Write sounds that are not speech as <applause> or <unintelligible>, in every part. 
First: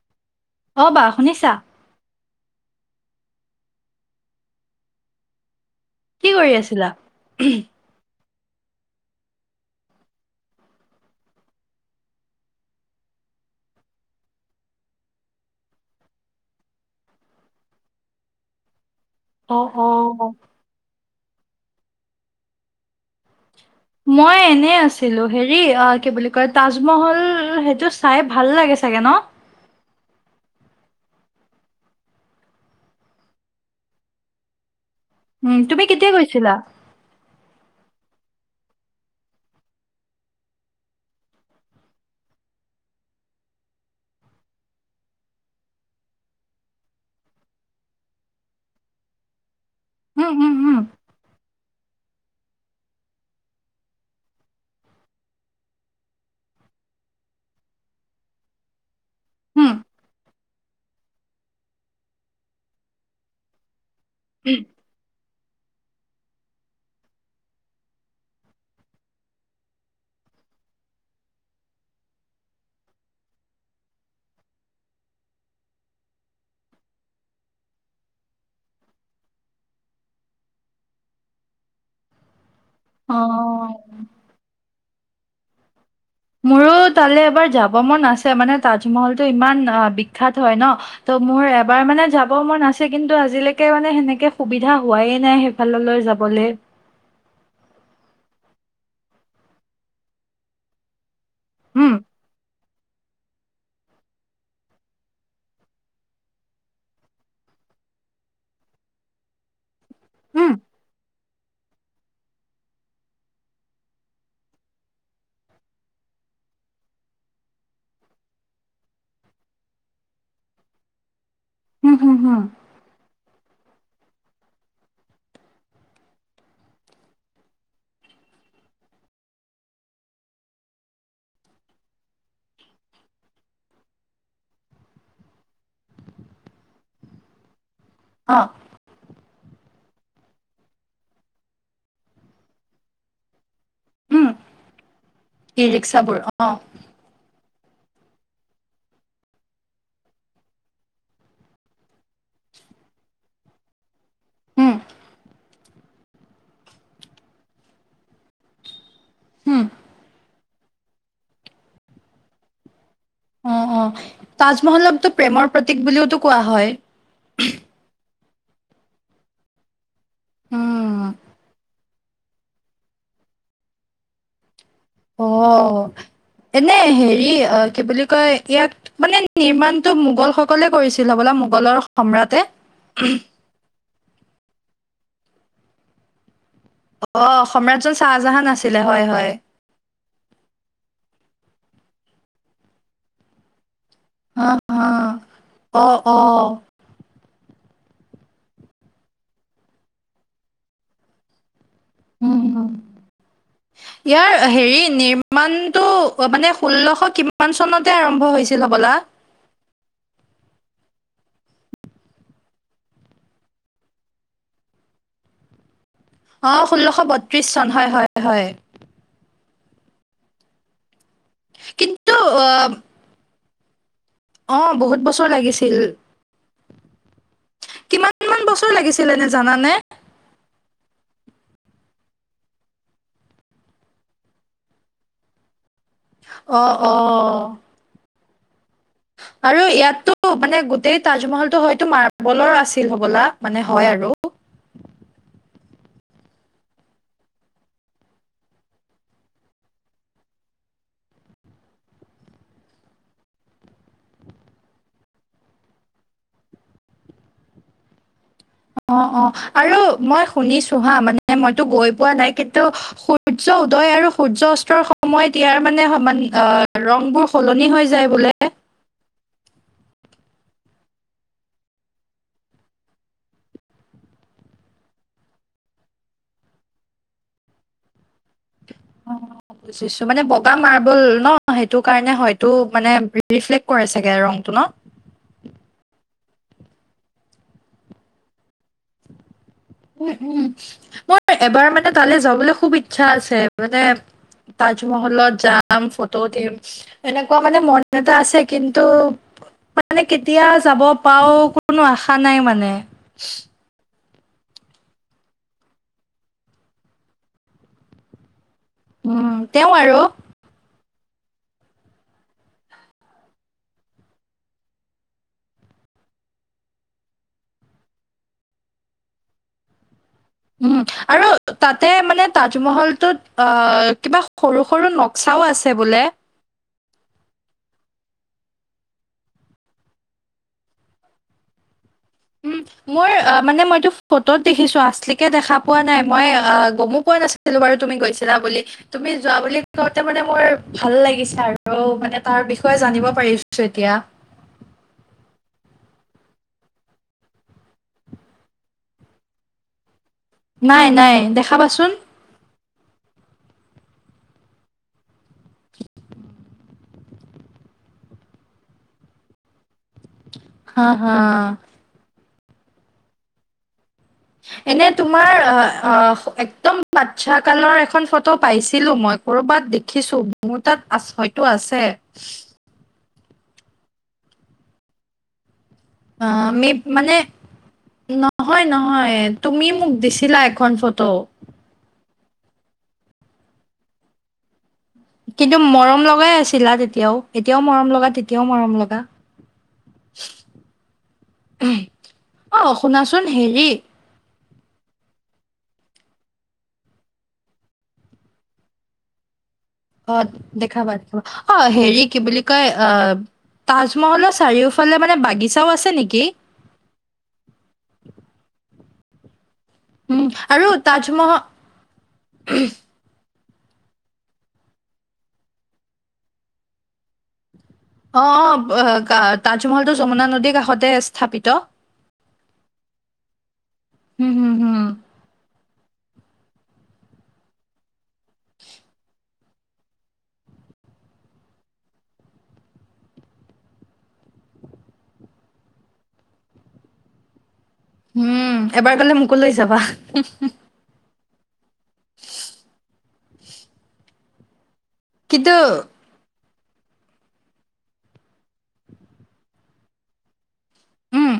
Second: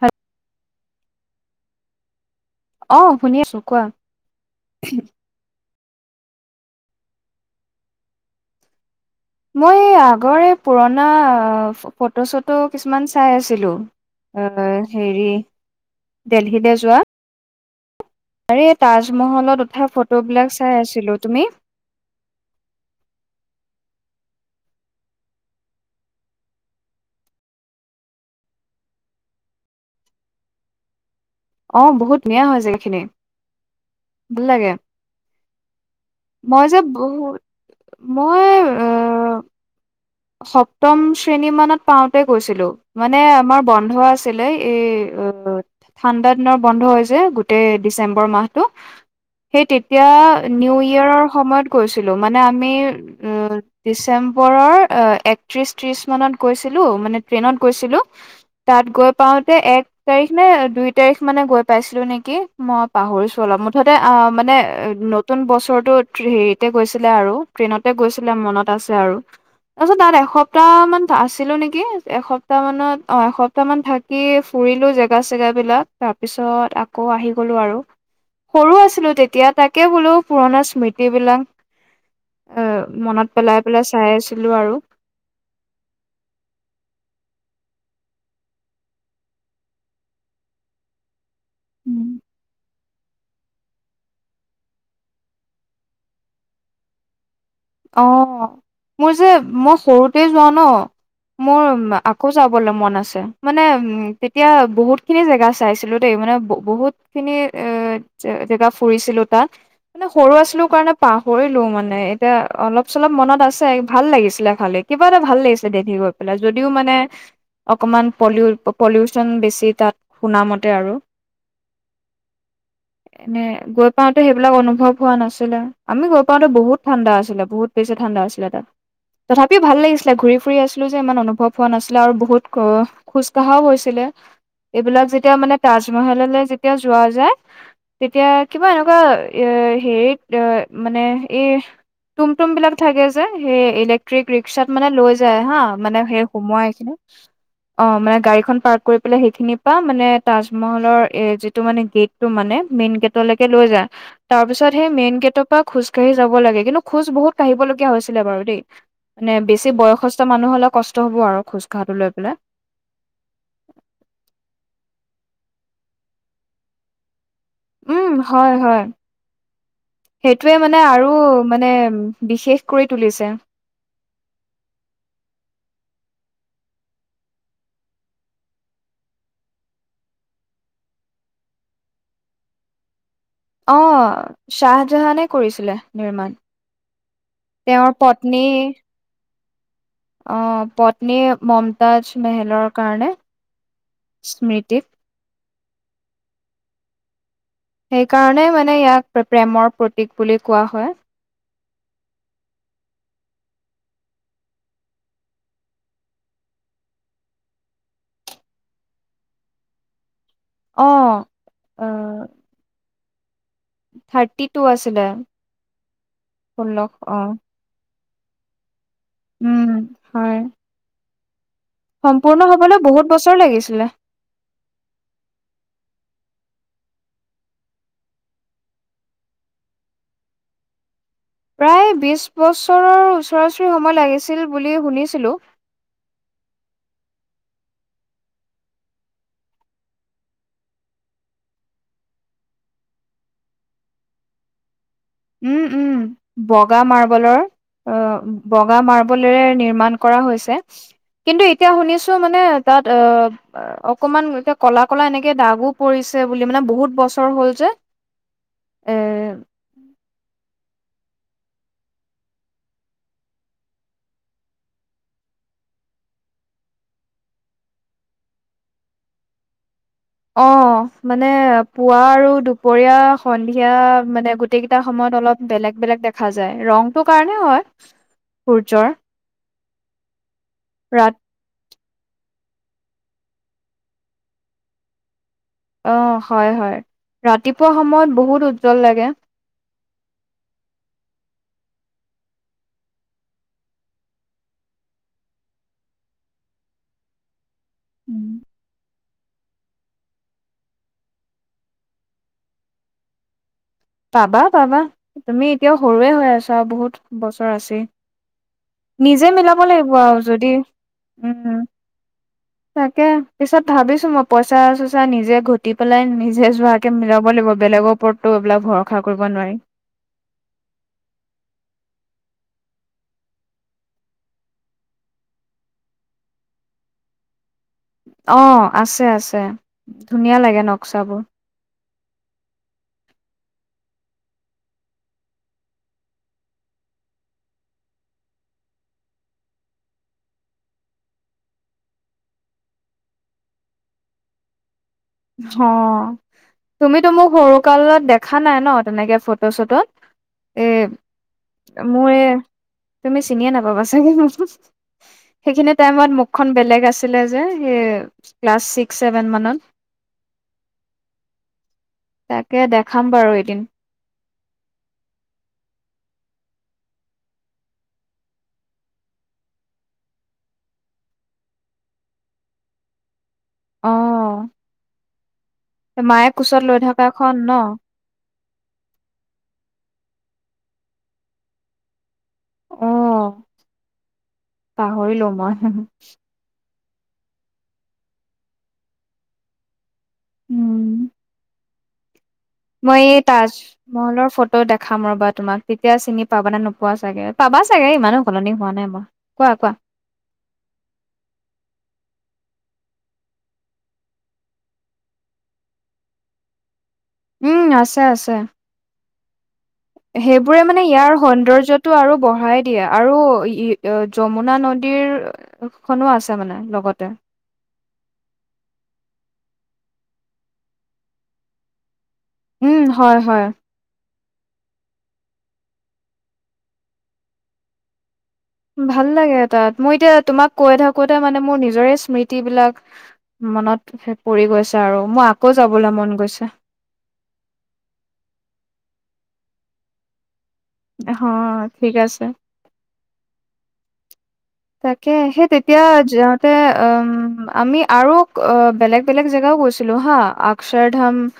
হয় <unintelligible> অ' বা শুনিছা অ শুনি আছো কোৱা কি কৰি আছিলা মই আগৰে পুৰণা ফটো চটো কিছুমান চাই আছিলো এ হেৰি দেলহিলে যোৱা আৰে অ তাজমহলত অ উঠা ফটোবিলাক চাই আছিলো তুমি মই এনে আছিলো হেৰি অ কি বুলি কয় তাজমহল সেইটো চাই ভাল লাগে চাগে ন অ', বহুত ধুয়ীয়া হৈ জাগাখিনি ভাল লাগে উম তুমি কেতিয়া গৈছিলা? মই যে বহুত মই আহ সপ্তম শ্ৰেণী মানত পাওঁতে গৈছিলো। মানে আমাৰ বন্ধ আছিলে এই অ ঠাণ্ডা দিনৰ বন্ধ হৈছে গোটেই ডিচেম্বৰ মাহটো সেই তে এতিয়া উম উম নিউ উম ইয়েৰৰ সময়ত গৈছিলোঁ মানে আমি ডিচেম্বৰৰ একত্ৰিশ ত্ৰিশ মানত গৈছিলো মানে ট্ৰেইনত গৈছিলো তাত গৈ পাওতে উম এক তাৰিখ নে দুই তাৰিখ মানে গৈ পাইছিলো নেকি মই পাহৰিছো অলপমঠ মুঠতে অ', মানে নতুন বছৰটো হেৰিতে গৈছিলে আৰু ট্ৰেইনতে গৈছিলে মনত আছে আৰু তাৰপিছত তাত এসপ্তাহ মান আছিলো নেকি এসপ্তাহ মানত অ এসপ্তাহ মান থাক কি ফুৰিলো জেগা চেগা বিলাক তাৰ পিছত আকৌ আহি গলো আৰু সৰু আছিলো তেতিয়া তাকে বোলো পুৰণা স্মৃতি বিলাক এ অ মনত পেলাই পেলাই চাই আছিলো আৰু মোৰো তালৈ এবাৰ যাব মন আছে মানে তাজমহলতটো ইমান অ', বিখ্যাত হয় ন ত'মোৰ এবাৰ মানে যাব মোৰ আছি লে কিন্তু আজিলেকে মানে সেনেকে সুবিধা হোৱাই নাই সেইফাললৈ যাবলে অ'মোৰ যে মই সৰুতেই যোৱা ন মোৰ উম মা কৌ যাবলে মন আছে মানে উম তেতিয়া বহুত খিনি জেগা চাইছিলো দেই মানে ব বহুত খিনি এ যে জেগা ফুৰিছিলোঁ তাত সৰু উম আছিলোঁ কাৰণে পাহৰিলোঁ মানে এতিয়া অলপ চলপ মনত আছে ভাল লাগিছিলে খালি কিবা এটা ভাল লাগিছিলে দেধি গৈ পেলাই যদিও মানে অকমান পলিউ পলিউচন বেছি তাত শুনামতে আৰু উম হুম হুম এনে গৈ পাওঁতে সেইবিলাক অনুভৱ হোৱা নাছিলে আমি গৈ পাওঁতে বহুত ঠাণ্ডা আছিলে বহুত বেছি ঠাণ্ডা আছিলে তাত তথাপিও ভাল লাগিছিলে ঘূৰি ফুৰি আছিলোঁ যে ইমান অনুভৱ হোৱা নাছিলে আৰু বহুত খোজ কাঢ়াও হৈছিলে এইবিলাক যেতিয়া মানে তাজমহললৈ যেতিয়া যোৱা যায় তেতিয়া অ কিবা এনেকুৱা এ হেৰিত এ মানে এই তুমটুম বিলাক থাকে যে সেই এলেক উম ট্ৰিক‌ ৰিক্সাত মানে লৈ যায় হা ই মানে ৰিক্সাবোৰ সেই অ সোমাইখিনি অ মানে গাড়ীখন পাৰ্ক কৰি পেলাই সেইখিনিৰ পৰা মানে তাজমহলৰ এ যিটো মানে গেট টো মানে মেইন গেটলৈকে লৈ যায়, তাৰ পিছত উম সেই মেইন গেটৰ পৰা খোজ কঢ়ি যাব লাগে কিন্তু খোজ বহুত কাঢ়িবলগীয়া হৈছিলে বাৰু দেই। মানে হুম বেছি বয়সস্থ মানুহ হ'লে কষ্ট হ'ব আৰু খোজ কহাঢ়ো লৈ পেলাই। অ অ তাজমহলকতো প্ৰেমৰ প্ৰতীক বুলিওতো কোৱা হয়। উম হয় হয় সেইটোৱে মানে উম আৰু মানে বিশেষ কৰি তুলিছে। অ অ এনে হেৰি কি বুলি কয় ইয়াক মানে নিৰ্মাণটো মোগল সকলে কৰিছিল হপলা মোগলৰ সম্ৰাটে অহ শাহজাহানে কৰিছিলে নিৰ্মাণ। অ তেওঁৰ সম্ৰাটজন পত্নী চাহজাহান আছিলে হয় হয় অ পত্নী মমতাজ মেহেলৰ কাৰণে অ স্মৃতিত অ' অ' সেইকাৰণে মানে ইয়াক প্ৰে প্ৰেমৰ প্ৰতীক বুলি কোৱা হয়। উম, উম। <inaudible> ইয়াৰ হেৰি নিৰ্মাণটো মানে ষোল্লশ কিমান চনতে আৰম্ভ হৈছিল হবলা অঁ থাৰ্টি টু আছিলে। অ ষোল্লশ বত্ৰিশ চন হয় হয় হয় উম হয় কিন্তু অ সম্পূৰ্ণ হবলৈও বহুত বছৰ লাগিছিলে। অ বহুত বছৰ লাগিছিল। কিমান মান বছৰ লাগিছিলে নে জানানে? প্ৰায় বিশ বছৰৰ ওচৰা ওচৰি সময় লাগিছিল বুলি শুনিছিলোঁ অ অ আৰু ইয়াতো মানে গোটেই তাজমহলটো হয়তো মাৰ্বলৰ আছিল হ'বলা মানে হয় আৰু উম উম বগা মাৰ্বলৰ অহ বগা মাৰ্বলেৰে নিৰ্মাণ কৰা হৈছে। কিন্তু এতিয়া শুনিছো মানে তাত আ অকমান এ কলা কলা এনেকে দাগো পৰিছে বুলি মানে বহুত বছৰ হ'ল যে। অ', অ', আৰু এ মই শুনিছো হা মানে মইতো গৈ পোৱা নাই কিন্তু সূৰ্য উদয় আৰু সূৰ্য অস্তৰ সময়ত ইয়াৰ মানে সমান অ' ৰংবোৰ সলনি হৈ যায় বোলে? অ', মানে পুৱা আৰু দুপৰীয়া সন্ধিয়া মানে গো গোটেইকেইটা সময়ত অলপ বেলেগ বেলেগ দেখা যায়, ৰংটো কাৰণে হয় সূৰ্যৰ। বুজিছো মানে বগা মাৰ্বল ৰাত ন? অ', সেইটো কাৰণে হয়টো মানে ৰিফ্লেক্ট কৰে চাগে ৰঙটো ন! অ', হয় হয় ৰাতিপুৱা সময়ত বহুত উজ্জ্বল লাগে। উম, উম, মোৰ এবাৰ মানে তালৈ যাবলৈ খুব ইচ্ছা আছে মানে তাজমহলত যাম ফটো উঠিম। এনেকুৱা মানে মন এটা আছে। কিন্তু মানে কেতিয়া যাব পাওঁ কোনো আশা নাই মানে। পাবা পাবা তুমি এতিয়াও সৰুৱে হৈ আছা আৰু বহুত বছৰ আছেই। নিজে উম মিলাব তেওঁ লাগিব আৰু যদি উম। তাকে পিছত ভাবিছো মই পইচা চইচা নিজে ঘটি পেলাই নিজে যোৱাকে মিলাব লাগিব। বেলেগক ওপৰতটো এইবিলাক ভৰষা কৰিব নোৱাৰি। উম, আৰু তাতে মানে তাজমহলটোত অ' কিবা সৰু সৰু ন চাও আছে বোলে? অ', আছে আছে ধুনীয়া লাগে নক্সাবোৰ। উম, <inaudible> মোৰ অ' মানে মইতো ফটোত দেখিছো আচলিকে দেখা পোৱা নাই মই অ' গমো পোৱা নাছি ছিলো বাৰু তুমি গৈছিলা বুলি। তুমি যোৱা বুলি কওঁতে মানে মোৰ ভাল লাগিছে আৰু মানে তাৰ বিষয়ে জানিব পাৰিছো এতিয়া। অ', তুমিতো মোক সৰুকালত দেখা নাই ন তেনেকে ফটো চটোত? এ নাই নাই দেখাবাচোন মোৰ এ তুমি চিনিয়ে নাপাবা চাগে মোক। সেইখিনি টাইমত মুখখন বেলেগ আছিলে যে, সেই ক্লাছ ছিক্স ছেভেন মানত। হা হা। তাকে দেখাম বাৰু এদিন। এনে তোমাৰ আ আহ একদম বাচ্ছা কালৰ এখন ফটো পাইছিলো মই। ক'ৰবাত দেখিছো মোৰ তাত আ হয়তো আছে। অ', এই অ, মায়ে কোচত আমি লৈ মানে থকাখন ন? নহয় নহয়, তুমি মোক দিছিলা এখন ফটো। অ'। পাহৰিলো মই কিন্তু মৰম লগাই আছিলা তেতিয়াও। এতিয়াও মৰম লগা তেতিয়াও মৰম লগা। উম। <inaudible> মই এ শুনাচোন তাজ হেৰি মহলৰ ফটো দেখাম ৰ'বা তোমাক তেতিয়া চিনি পাবা নে নোপোৱা চাগে, পাবা চাগে ইমানো সলনি হোৱা নাই মই। কোৱা কোৱা। অ', দেখাবা দেখাবা অ' হেৰি কি বুলি কয় অ' তাজমহলৰ চাৰিওফালে মানে বাগিচাও আছে নেকি? উম, আছে আছে। উম সেইবোৰে আৰু মানে ইয়াৰ তাজমহল সৌন্দৰ্যটো আৰু বঢ়াই দিয়ে। আৰু ই যমুনা নদীৰ খনো আছে মানে লগতে। অ', অ' তাজমহলটো যমুনা নদীৰ কাষতে স্থাপিত। উম হয় হয়। উম হুম হুম। ভাল লাগে তাত মই এতিয়া তোমাক কৈ থাকোতে মানে মোৰ নিজৰে স্মৃতি বিলাক- মনত সেই পৰি গৈছে আৰু, মোৰ আকৌ যাবলৈ মন গৈছে। উম এবাৰ গ'লে মোকো লৈ যাবা। অহ 'ঠিক আছে। তাকে সেই কিন্তু তেতিয়া- যাওঁতে অ' আমি আৰু অ' বেলেগ বেলেগ জেগাও গৈছিলো হা। চাৰধাম, উম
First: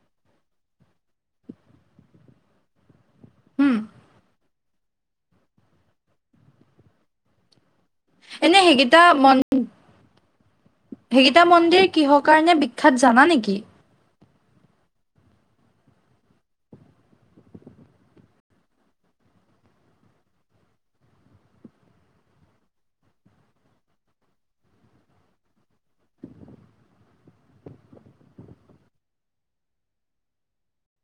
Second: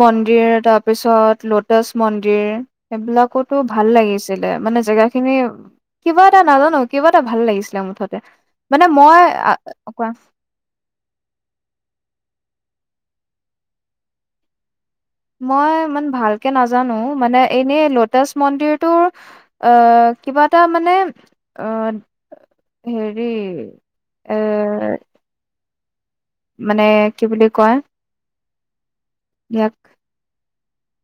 মন্দিৰ তাৰপিছত ল'টাছ মন্দিৰ। সেইবিলাকতো উম ভাল লাগিছিলে, মানে জেগা খিনি কিবা এটা নাজানো কিবা- এটা ভাল লাগিছিলে মুঠতে, এনে মানে সেইকেইটা মই, কোৱা? সেইকিতা মন্দিৰ কিহৰ কাৰণে বিখ্যাত জানা নেকি? মই ইমান ভালকে নাজানো মানে এনেই লোটাচ মন্দিৰটোৰ- আহ', কিবা এটা মানে আহ'- হেৰি, এ মানে কি বুলি কয়? ইয়াক,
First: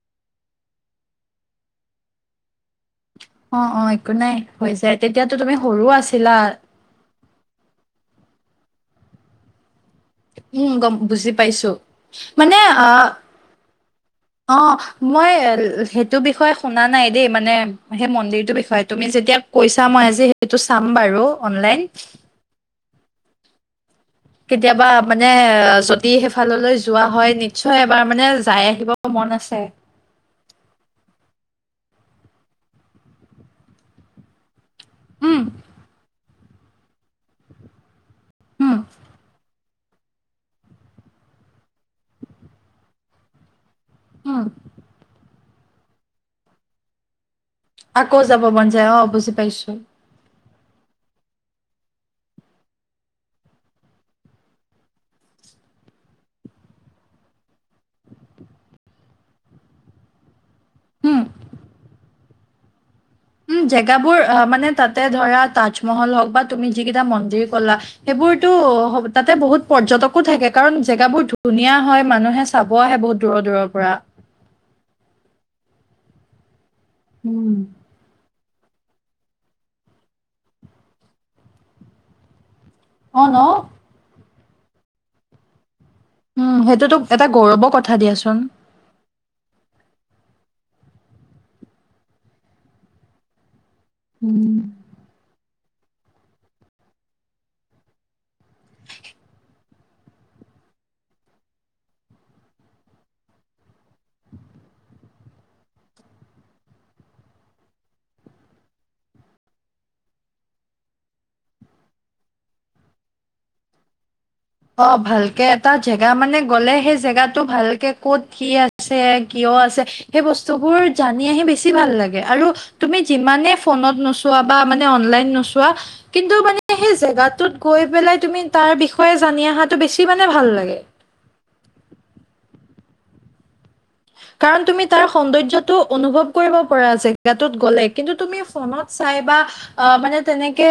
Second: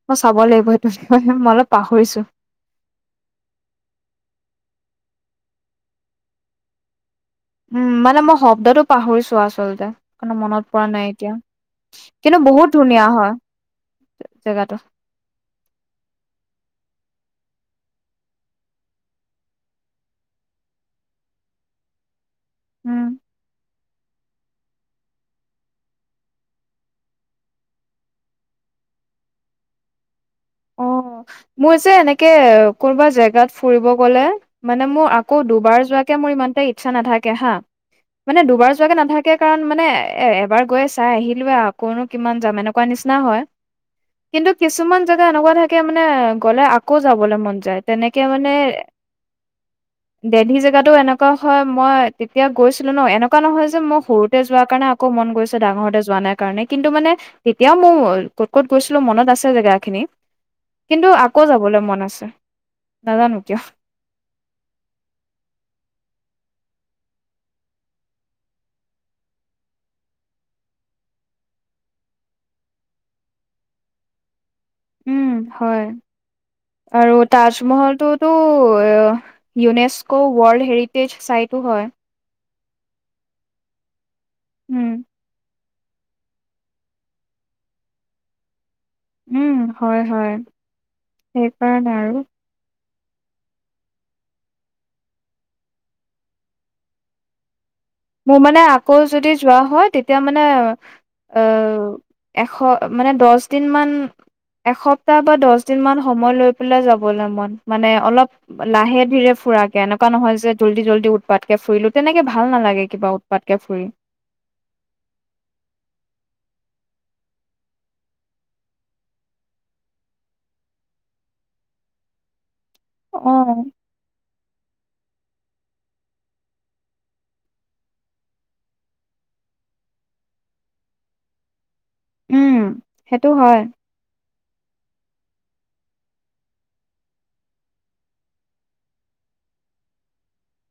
মই চাব লাগিব সেইটো মই অলপ পাহৰিছো। অ' অ', একো নাই হৈ যায় তেতিয়াতো তুমি সৰু আছিলা। উম মানে মই শব্দটো পাহৰিছো আচলতে। মানে মনত উম পৰা গম নাই বুজি এতিয়া, পাইছো কিন্তু মানে বহুত অ ধুনীয়া হয়, অ জেগাটো। মই সেইটো বিষয়ে শুনা নাই দেই, মানে সেই মন্দিৰটোৰ বিষয়ে তুমি যেতিয়া কৈছা মই আজি - এইটো চাম বাৰু অনলাইন। উম'। কেতিয়াবা মানে যদি সেইফাললৈ যোৱা হয় নিশ্চয় এবাৰ মানে যাই আহিব মন আছে। অ, মোৰ যে এনেকে কোনোবা জেগাত ফুৰিব গলে। মানে মোৰ আকৌ উম দুবাৰ যোৱাকে মোৰ ইমানতে ইচ্ছা নাথাকে হা। মানে দুবাৰ উম যোৱাকে নাথাকে কাৰণ মানে এ এবাৰ- গৈ চাই আহিলোৱে আকৌনো কিমান যাম এনেকুৱা নিচিনা হয়, উম কিন্তু কিছুমান- জেগা এনেকুৱা থাকে মানে গ'লে আকৌ যাবলৈ মন যায়। আকৌ তেনেকে যাব মন যায় অ বুজি পাইছো। দিল্লী জেগাতো এনেকুৱা হয় মই তেতিয়া গৈছিলো ন এনেকুৱা নহয় যে মই সৰুতে যোৱাৰ কাৰণে- আকৌ মন গৈছে ডাঙৰতে যোৱা নাই কাৰণে কিন্তু মানে তেতিয়াও মোৰ ক'ত ক'ত গৈছিলো মনত আছে জেগা- খিনি, কিন্তু উম আকৌ যাবলৈ মন আছে, নাজানো কিয়। উম, জেগাবোৰ মানে তাতে ধৰা তাজমহল হওক বা তুমি যিকেইটা মন্দিৰ ক'লা- সেইবোৰতো তাতে বহুত পৰ্যটকো থাকে কাৰণ জেগাবোৰ ধুনীয়া হয় মানুহে- চাব আহে বহুত দূৰৰ দূৰৰ পৰা। উম হয়, আৰু উম, তাজমহলটোত - ত' ইউনেস্ক' ৱৰ্ল্ড হেৰিটেজ চাইটো হয়। অ ন। উম। উম সেইটোতো এটা গৌৰৱৰ কথা দিয়াচোন। উম হয় হয়, সেই কাৰণে আৰু। উম। মোৰ মানে আকৌ যদি যোৱা হয় তেতিয়া মানে আহ এশ মানে দহ দিন মান এসপ্তাহ বা দহ দিনমান সময় লৈ পেলাই যাবলৈ মন মানে অলপ লাহে ধীৰে ফুৰাকে এনেকুৱা নহয় যে জল্দি জল্দি উৎপাতকে ফুৰিলো তেনেকে ভাল নালাগে কিবা উৎপাতকে ফুৰি। অঁ ভালকে এটা জেগা মানে গ'লে সেই জেগাটো ভালকে ক'ত কি আছে কিয় আছে সেই বস্তুবোৰ জানি আহি বেছি ভাল লাগে। আৰু তুমি অ যিমানে ফোনত নো চোৱা বা অনলাইন নোচোৱা, কিন্তু মানে সেই জাগাটোত গৈ পেলাই তুমি তাৰ বিক্ষয়ে জানি অহাটো বেছি মানে ভাল লাগে। উম সেইটো হয়। কাৰণ তুমি তাৰ সৌন্দৰ্যটো অনুভৱ কৰিব পৰা জাগাটোত গ'লে। কিন্তু তুমি ফোনত চাই বা আঁহ মানে তেনেকে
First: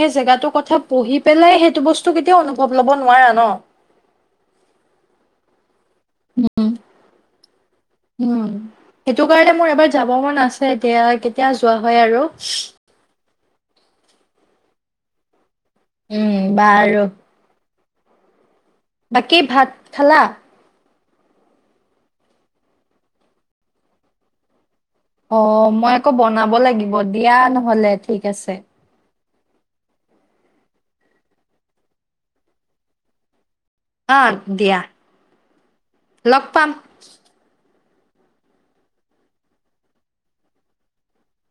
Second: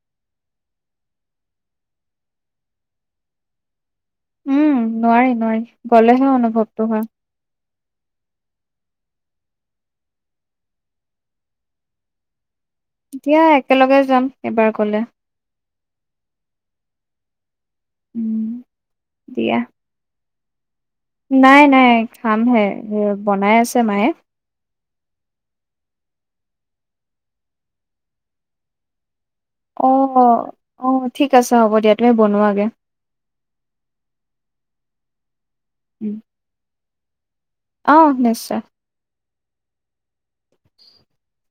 সেই জেগাটোৰ কথা পঢ়ি পেলাই সেইটো বস্তু কেতিয়াও অনুভৱ লব নোৱাৰা ন। উম নোৱাৰি নোৱাৰি গলেহে অনুভৱটো হয়। উম সেইটো কাৰণে মোৰ এবাৰ যাব মন আছে, এতিয়া কেতিয়া যোৱা হয় আৰু। দিয়া একেলগে যাম এইবাৰ গলে। উম বাৰু। <inaudible> বাকী দিয়া ভাত খালা? নাই নাই খামহে, বনাই আছে মায়ে। অ মই আকৌ বনাব লাগিব। দিয়া নহলে ঠিক আছে। অ অ ঠিক আছে হ'ব দিয়া, তুমি বনোৱাগে। অ দিয়া। <inaudible> লগ পাম। অঁ নিশ্চয়। <inaudible>